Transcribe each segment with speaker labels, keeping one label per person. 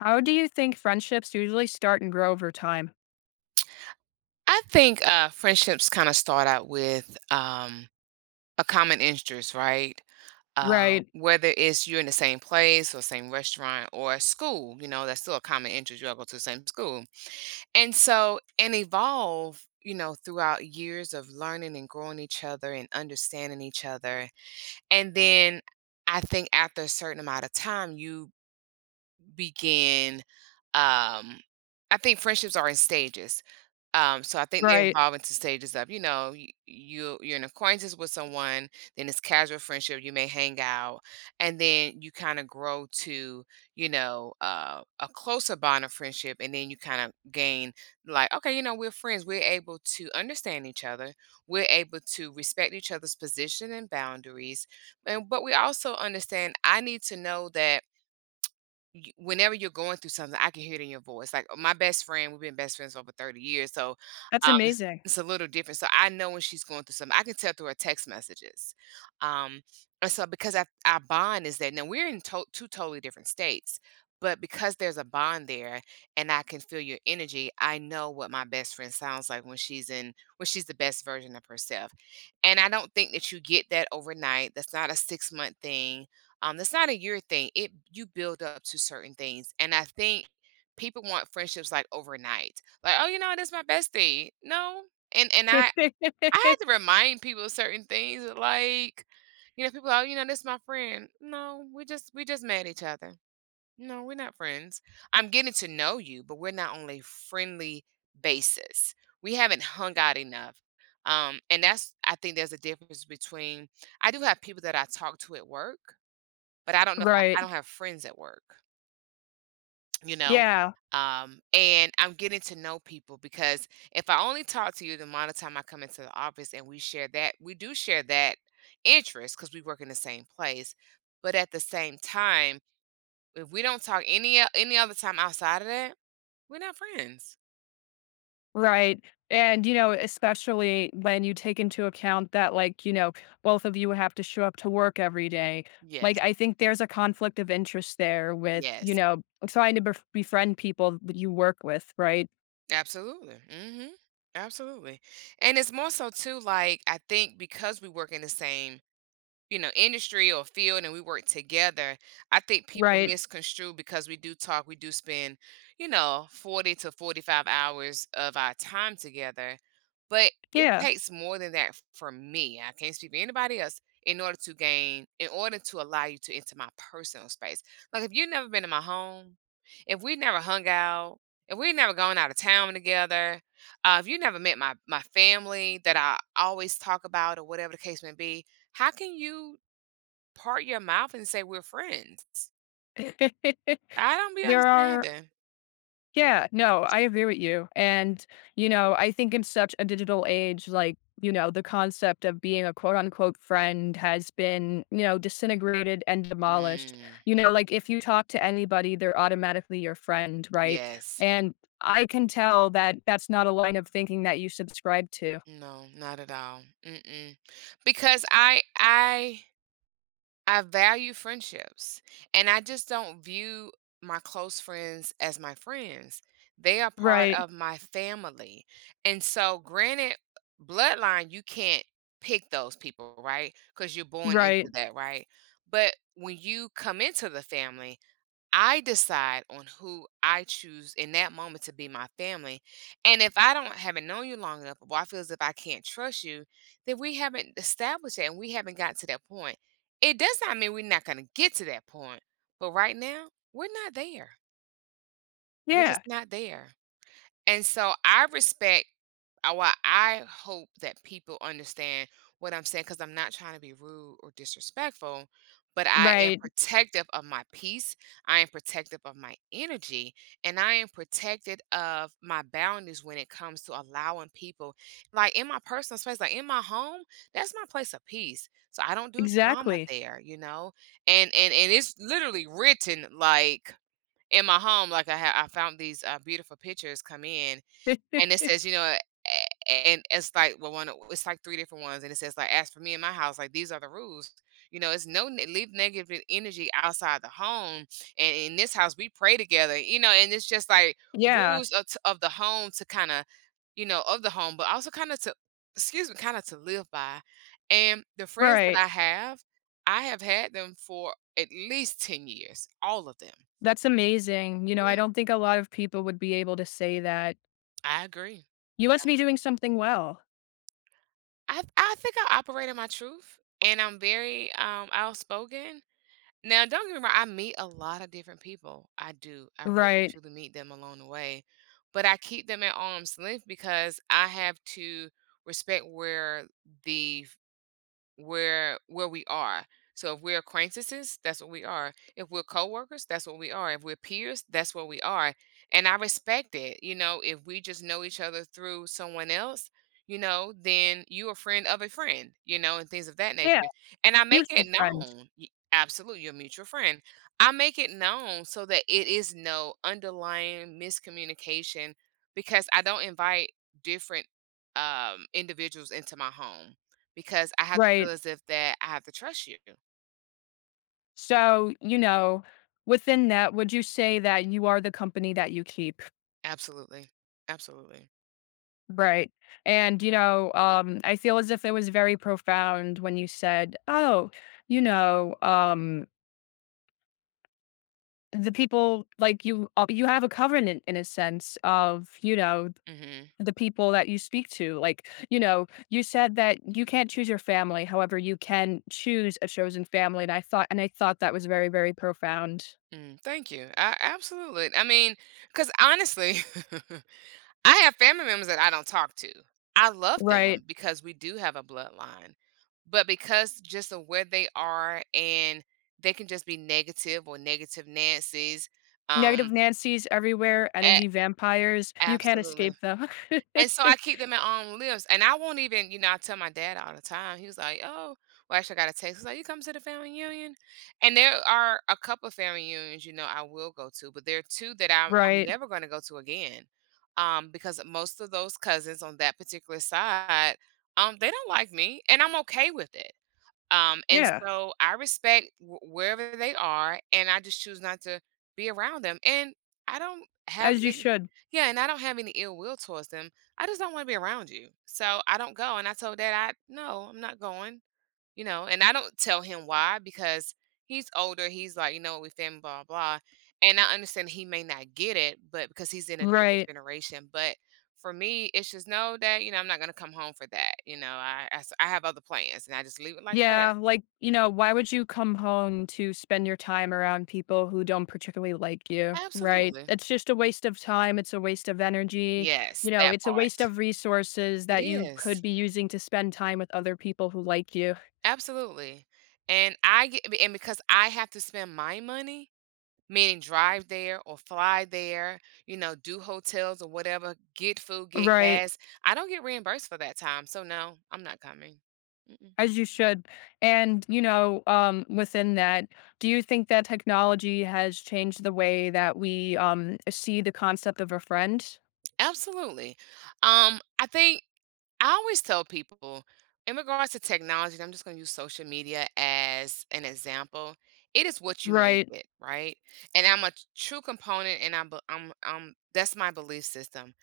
Speaker 1: How do you think friendships usually start and grow over time?
Speaker 2: I think friendships kind of start out with a common interest, right?
Speaker 1: Right,
Speaker 2: Whether it's you're in the same place or same restaurant or school, you know, that's still a common interest. You all go to the same school. And so, and evolve, you know, throughout years of learning and growing each other and understanding each other. And then I think after a certain amount of time, you begin, um I think friendships are in stages. So I think they
Speaker 1: right.
Speaker 2: evolve into stages of, you know, you you're an acquaintance with someone, then it's casual friendship, you may hang out, and then you kind of grow to, you know, a closer bond of friendship, and then you kind of gain like, okay, you know, we're friends, we're able to understand each other, we're able to respect each other's position and boundaries, and but we also understand I need to know that whenever you're going through something, I can hear it in your voice. Like my best friend, we've been best friends for over 30 years. So
Speaker 1: That's amazing.
Speaker 2: it's a little different. So I know when she's going through something. I can tell through her text messages. Um, and so because I, our bond is that now we're in two totally different states, but because there's a bond there and I can feel your energy, I know what my best friend sounds like when she's in when she's the best version of herself. And I don't think that you get that overnight. That's not a 6 month thing. That's not a year thing. It you build up to certain things. And I think people want friendships like overnight like, oh, you know, this is my bestie. No, and I I had to remind people certain things like, you know, people, "Oh, you know, this my friend." No, we just met each other. No, we're not friends. I'm getting to know you, but we're not on a friendly basis. We haven't hung out enough. And that's I think there's a difference between I do have people that I talk to at work, but I don't know if I, I
Speaker 1: Right.
Speaker 2: don't have friends at work, you know.
Speaker 1: Yeah,
Speaker 2: And I'm getting to know people because if I only talk to you the amount of time I come into the office and we do share that interest because we work in the same place, but at the same time, if we don't talk any other time outside of that, we're not friends.
Speaker 1: right. And, you know, especially when you take into account that, like, you know, both of you have to show up to work every day. Like,
Speaker 2: Yes.
Speaker 1: I think there's a conflict of interest there with, you
Speaker 2: Yes.
Speaker 1: know, trying to befriend people that you work with, right?
Speaker 2: Absolutely. Absolutely. And it's more so too, like, I think because we work in the same, you know, industry or field and we work together, I think people
Speaker 1: Right.
Speaker 2: misconstrue because we do talk, we do spend, you know, 40 to 45 hours of our time together. But it
Speaker 1: Yeah.
Speaker 2: takes more than that for me. I can't speak for anybody else in order to gain, in order to allow you to enter my personal space. Like if you've never been in my home, if we never hung out, if we never gone out of town together, if you never met my family that I always talk about or whatever the case may be, how can you part your mouth and say we're friends? I don't be
Speaker 1: There are,
Speaker 2: understanding.
Speaker 1: yeah, no, I agree with you. And, you know, I think in such a digital age, like, you know, the concept of being a quote unquote friend has been, you know, disintegrated and demolished.
Speaker 2: Mm,
Speaker 1: You know, like if you talk to anybody, they're automatically your friend, right?
Speaker 2: yes.
Speaker 1: And I can tell that that's not a line of thinking that you subscribe to.
Speaker 2: No, not at all. Mm-mm. Because I value friendships and I just don't view my close friends as my friends. They are part
Speaker 1: Right,
Speaker 2: of my family. And so granted bloodline you can't pick those people, right? Cuz you're born into
Speaker 1: right.
Speaker 2: that, right? But when you come into the family, I decide on who I choose in that moment to be my family. And if I don't haven't known you long enough, or I feel as if I can't trust you, then we haven't established that and we haven't got to that point. It does not mean we're not going to get to that point, but right now we're not there. We're
Speaker 1: Yeah,
Speaker 2: just not there. And so I respect I well, I hope that people understand what I'm saying, because 'cause I'm not trying to be rude or disrespectful, but I am
Speaker 1: right.
Speaker 2: protective of my peace, I am protective of my energy, and I am protected of my boundaries when it comes to allowing people like, in my personal space, like, in my home, that's my place of peace, so I don't do drama
Speaker 1: Exactly.
Speaker 2: there, you know? And it's literally written, like, in my home, like, I found these, beautiful pictures come in, and it says, you know, a and it's like, well, one it's like 3 different ones, and it says, like, "As for me and my house, like, these are the rules." You know, it's no ne leave negative e energy outside the home, and in this house, we pray together, you know, and it's just like
Speaker 1: Yeah,
Speaker 2: rules of the home to kinda, you know, of the home, but also kinda to, excuse me, kinda to live by. And the friends that
Speaker 1: right.
Speaker 2: I have had them for at least 10 years, all of them.
Speaker 1: That's amazing. You know, I
Speaker 2: Yeah,
Speaker 1: don't think a lot of people would be able to say that.
Speaker 2: I agree.
Speaker 1: You must be doing something well.
Speaker 2: I think I operate in my truth and I'm very outspoken. Now, don't get me wrong, I meet a lot of different people. I do. I really
Speaker 1: Right.
Speaker 2: truly meet them along the way. But I keep them at arm's length because I have to respect where the where we are. So if we're acquaintances, that's what we are. If we're coworkers, that's what we are. If we're peers, that's what we are. And I respect it. You know, if we just know each other through someone else, you know, then you a friend of a friend, you know, and things of that
Speaker 1: Yeah,
Speaker 2: nature. And I make
Speaker 1: mutual
Speaker 2: it
Speaker 1: friend.
Speaker 2: known. Absolutely, your mutual friend. I make it known so that it is no underlying miscommunication because I don't invite different individuals into my home because I have to feel
Speaker 1: Right.
Speaker 2: as if that I have to trust you.
Speaker 1: So, you know, within that, would you say that you are the company that you keep?
Speaker 2: Absolutely. Absolutely.
Speaker 1: Right. And, you know, I feel as if it was very profound when you said, "Oh, you know, the people like you, you have a covenant in a sense of, you know,
Speaker 2: Mhm.
Speaker 1: the people that you speak to. Like, you know, you said that you can't choose your family, however, you can choose a chosen family, and I thought that was very, very profound.
Speaker 2: Thank you. I absolutely I mean, because honestly, I have family members that I don't talk to. I love
Speaker 1: Right.
Speaker 2: them because we do have a bloodline, but because just of where they are and they can just be negative or negative Nancy's,
Speaker 1: Negative
Speaker 2: um,
Speaker 1: Nancy's everywhere,
Speaker 2: a
Speaker 1: energy vampires, you can't
Speaker 2: absolutely.
Speaker 1: escape them.
Speaker 2: And so I keep them at arm lives, and I won't even, you know, I tell my dad all the time. He was like, "Oh," well, actually, I got a text. He's like, "You come to the family reunion?" And there are a couple of family reunions, you know, I will go to, but there are two that I'm
Speaker 1: Right.
Speaker 2: never going to go to again, because most of those cousins on that particular side, they don't like me, and I'm okay with it. And
Speaker 1: Yeah,
Speaker 2: so I respect wherever they are, and I just choose not to be around them. And I don't have
Speaker 1: as you
Speaker 2: any,
Speaker 1: should.
Speaker 2: yeah, and I don't have any ill will towards them. I just don't want to be around you, so I don't go. And I told Dad, I no, I'm not going. You know, and I don't tell him why because he's older. He's like, you know, we family, blah blah. And I understand he may not get it, but because he's in a different
Speaker 1: Right.
Speaker 2: generation. But for me, it's just no, Dad. You know, I'm not gonna come home for that. You know, I s I have other plans, and I just leave it like that.
Speaker 1: Yeah, like, you know, why would you come home to spend your time around people who don't particularly like you, right?
Speaker 2: Absolutely.
Speaker 1: It's just a waste of time, it's a waste of energy. You
Speaker 2: Yes,
Speaker 1: know,
Speaker 2: that
Speaker 1: it's a
Speaker 2: part.
Speaker 1: waste of resources
Speaker 2: It
Speaker 1: that you could
Speaker 2: is.
Speaker 1: be using to spend time with other people who like you.
Speaker 2: Absolutely. And I get and because I have to spend my money, meaning drive there or fly there, you know, do hotels or whatever, get food, get
Speaker 1: Right.
Speaker 2: gas, I don't get reimbursed for that time. So no, I'm not coming. Mm-mm.
Speaker 1: As you should. And, you know, within that, do you think that technology has changed the way that we see the concept of a friend?
Speaker 2: Absolutely. I think I always tell people in regards to technology, and I'm just going to use social media as an example. It is what you make
Speaker 1: Right.
Speaker 2: it, right? And I'm a true component, and I'm that's my belief system.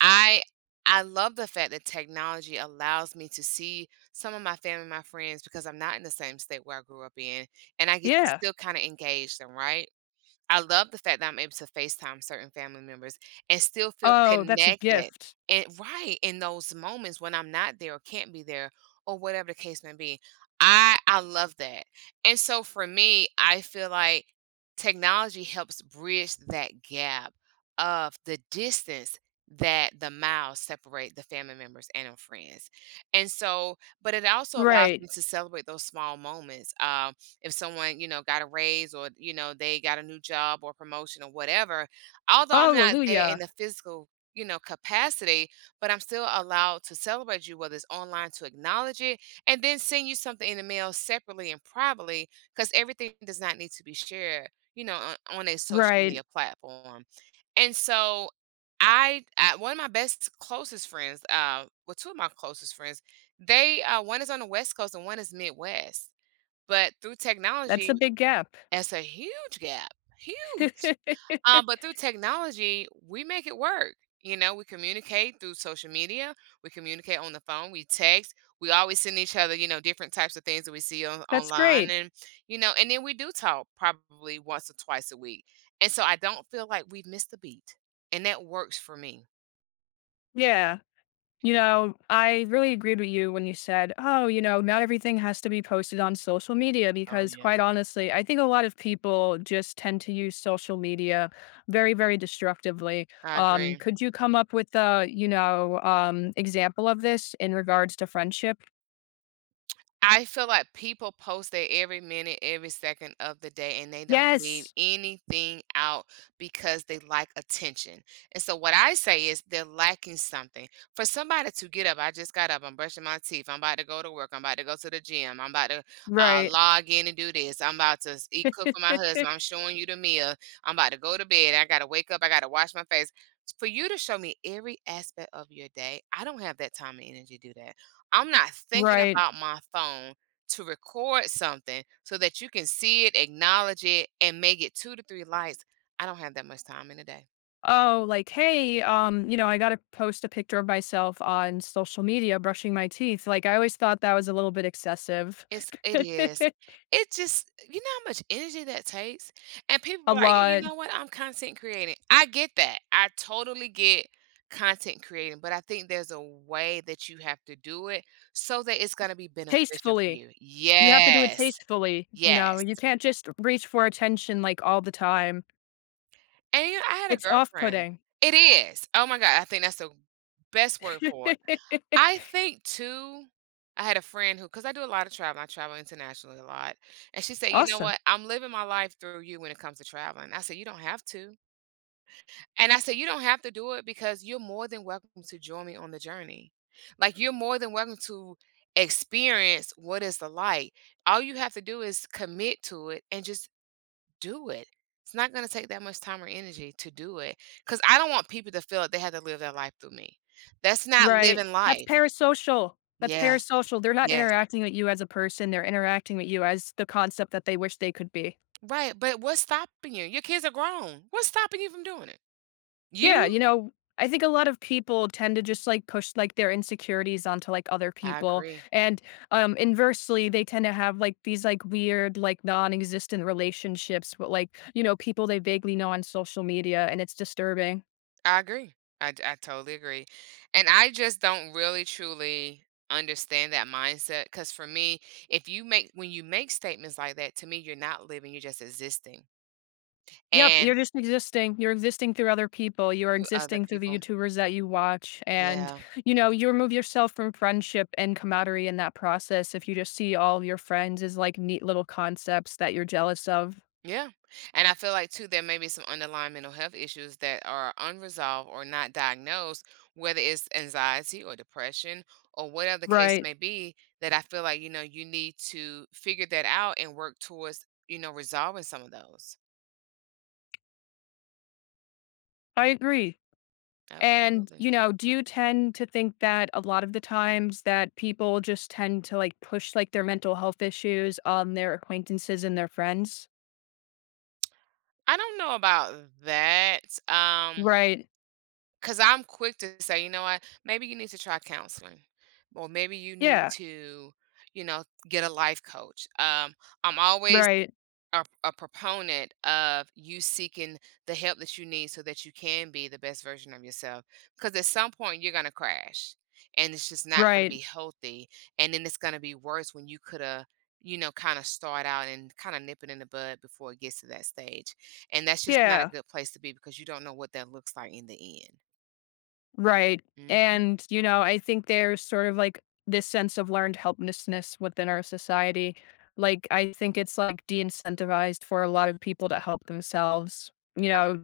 Speaker 2: I, I love the fact that technology allows me to see some of my family, my friends, because I'm not in the same state where I grew up in, and I get to
Speaker 1: Yeah.
Speaker 2: still kind of engage them, right? I love the fact that I'm able to FaceTime certain family members and still feel
Speaker 1: Oh, that's a
Speaker 2: connected
Speaker 1: gift.
Speaker 2: and right in those moments when I'm not there or can't be there or whatever the case may be. I love that. And so for me, I feel like technology helps bridge that gap of the distance that the miles separate the family members and our friends. And so, but it also allows
Speaker 1: Right.
Speaker 2: me to celebrate those small moments. If someone, you know, got a raise or, you know, they got a new job or promotion or whatever. Although I'm not there
Speaker 1: Hallelujah.
Speaker 2: in the physical, you know, capacity, but I'm still allowed to celebrate you, whether it's online to acknowledge it and then send you something in the mail separately and privately because everything does not need to be shared, you know, on a social
Speaker 1: Right.
Speaker 2: media platform. And so I one of my best closest friends, well, two of my closest friends, they one is on the West Coast and one is Midwest. But through
Speaker 1: That's a
Speaker 2: technology,
Speaker 1: big gap.
Speaker 2: that's a huge gap, huge. But through technology, we make it work. You know, we communicate through social media. We communicate on the phone. We text. We always send each other, you know, different types of things that we see on,
Speaker 1: That's
Speaker 2: online,
Speaker 1: great.
Speaker 2: and you know, and then we do talk probably once or twice a week. And so I don't feel like we've missed the beat, and that works for me.
Speaker 1: Yeah. You know, I really agreed with you when you said, "Oh, you know, not everything has to be posted on social media,"
Speaker 2: Oh
Speaker 1: because
Speaker 2: yeah.
Speaker 1: quite honestly, I think a lot of people just tend to use social media very, very destructively.
Speaker 2: I agree.
Speaker 1: Could you come up with a, you know, example of this in regards to friendship?
Speaker 2: I feel like people post their every minute, every second of the day, and they don't leave
Speaker 1: Yes.
Speaker 2: anything out because they like attention. And so, what I say is they're lacking something. For somebody to get up, I just got up, I'm brushing my teeth, I'm about to go to work, I'm about to go to the gym, I'm about to
Speaker 1: Right.
Speaker 2: log in and do this, I'm about to eat, cook for my husband, I'm showing you the meal, I'm about to go to bed, I got to wake up, I got to wash my face. For you to show me every aspect of your day, I don't have that time and energy to do that. I'm not thinking
Speaker 1: Right.
Speaker 2: about my phone to record something so that you can see it, acknowledge it, and make it 2 to 3 likes. I don't have that much time in a day.
Speaker 1: Oh, like, hey, you know, I gotta post a picture of myself on social media brushing my teeth. Like, I always thought that was a little bit excessive.
Speaker 2: It is. It just, you know, how much energy that takes? And people
Speaker 1: A
Speaker 2: be like, "You
Speaker 1: lot
Speaker 2: know what? I'm content creating." I get that. I totally get content creating, but I think there's a way that you have to do it so that it's gonna be beneficial for
Speaker 1: tastefully.
Speaker 2: you.
Speaker 1: You have to do it
Speaker 2: Yes.
Speaker 1: tastefully, you know.
Speaker 2: Yes.
Speaker 1: You can't just reach for attention like all the time.
Speaker 2: And you know, I had a
Speaker 1: It's
Speaker 2: girlfriend.
Speaker 1: off-putting.
Speaker 2: It is. Oh my god, I think that's the best word for it. I think too, I had a friend who, because I do a lot of travel, I travel internationally a lot, and she said, "You know
Speaker 1: Awesome.
Speaker 2: what? I'm living my life through you when it comes to traveling." I said, "You don't have to." And I said, "You don't have to do it because you're more than welcome to join me on the journey. Like, you're more than welcome to experience what it's like. All you have to do is commit to it and just do it. It's not going to take that much time or energy to do it because I don't want people to feel like they had to live their life through me. That's not
Speaker 1: Right.
Speaker 2: living
Speaker 1: That's
Speaker 2: life.
Speaker 1: parasocial. That's
Speaker 2: Yes,
Speaker 1: parasocial. They're not
Speaker 2: yes.
Speaker 1: interacting with you as a person. They're interacting with you as the concept that they wish they could be.
Speaker 2: Right. But what's stopping you? Your kids are grown. What's stopping you from doing it?
Speaker 1: Yeah,
Speaker 2: You?
Speaker 1: you know, I think a lot of people tend to just like push like their insecurities onto like other
Speaker 2: I
Speaker 1: people.
Speaker 2: agree.
Speaker 1: And inversely, they tend to have like these like weird, like non-existent relationships with like, you know, people they vaguely know on social media and it's disturbing.
Speaker 2: I agree. I totally agree. And I just don't really truly understand that mindset because for me, if you make, when you make statements like that, to me, you're not living, you're just existing.
Speaker 1: Yep, you're
Speaker 2: And
Speaker 1: just existing. You're existing through other people. You are
Speaker 2: to other
Speaker 1: existing through the
Speaker 2: people,
Speaker 1: YouTubers that you watch. And,
Speaker 2: yeah.
Speaker 1: you know, you remove yourself from friendship and camaraderie in that process if you just see all of your friends as like neat little concepts that you're jealous of.
Speaker 2: Yeah. And I feel like too there may be some underlying mental health issues that are unresolved or not diagnosed, whether it's anxiety or depression or whatever the case
Speaker 1: Right.
Speaker 2: may be, that I feel like, you know, you need to figure that out and work towards, you know, resolving some of those.
Speaker 1: I agree. And,
Speaker 2: Absolutely.
Speaker 1: you know, do you tend to think that a lot of the times that people just tend to like push like their mental health issues on their acquaintances and their friends?
Speaker 2: I don't know about that. Um,
Speaker 1: Right.
Speaker 2: because I'm quick to say, you know what, maybe you need to try counseling. Or maybe you need
Speaker 1: Yeah.
Speaker 2: to, you know, get a life coach. I'm always
Speaker 1: Right.
Speaker 2: a proponent of you seeking the help that you need so that you can be the best version of yourself because at some point you're going to crash and it's just not going to
Speaker 1: Right.
Speaker 2: be healthy and then it's going to be worse when you could have, you know, kind of start out and kind of nip it in the bud before it gets to that stage and that's just not a
Speaker 1: Yeah.
Speaker 2: good place to be because you don't know what that looks like in the
Speaker 1: Right.
Speaker 2: end. Hmm.
Speaker 1: And, you know, I think there's sort of like this sense of learned helplessness within our society. Like, I think it's like de incentivized for a lot of people to help themselves, you know,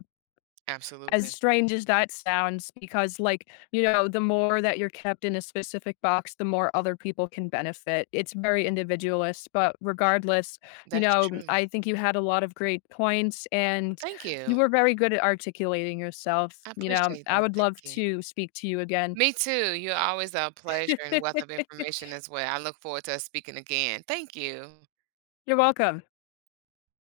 Speaker 1: as
Speaker 2: Absolutely.
Speaker 1: strange as that sounds, because, like, you know, the more that you're kept in a specific box, the more other people can benefit. It's very individualist, but regardless, you
Speaker 2: That's
Speaker 1: know,
Speaker 2: true.
Speaker 1: I think you had a lot of great points and
Speaker 2: Thank
Speaker 1: you
Speaker 2: you.
Speaker 1: were very good at articulating yourself.
Speaker 2: I
Speaker 1: You know,
Speaker 2: appreciate
Speaker 1: I
Speaker 2: that.
Speaker 1: would
Speaker 2: Thank
Speaker 1: love
Speaker 2: you.
Speaker 1: to speak to you again.
Speaker 2: Me too. You're always a pleasure and wealth of information as well. I look forward to us speaking again. Thank you.
Speaker 1: You're welcome.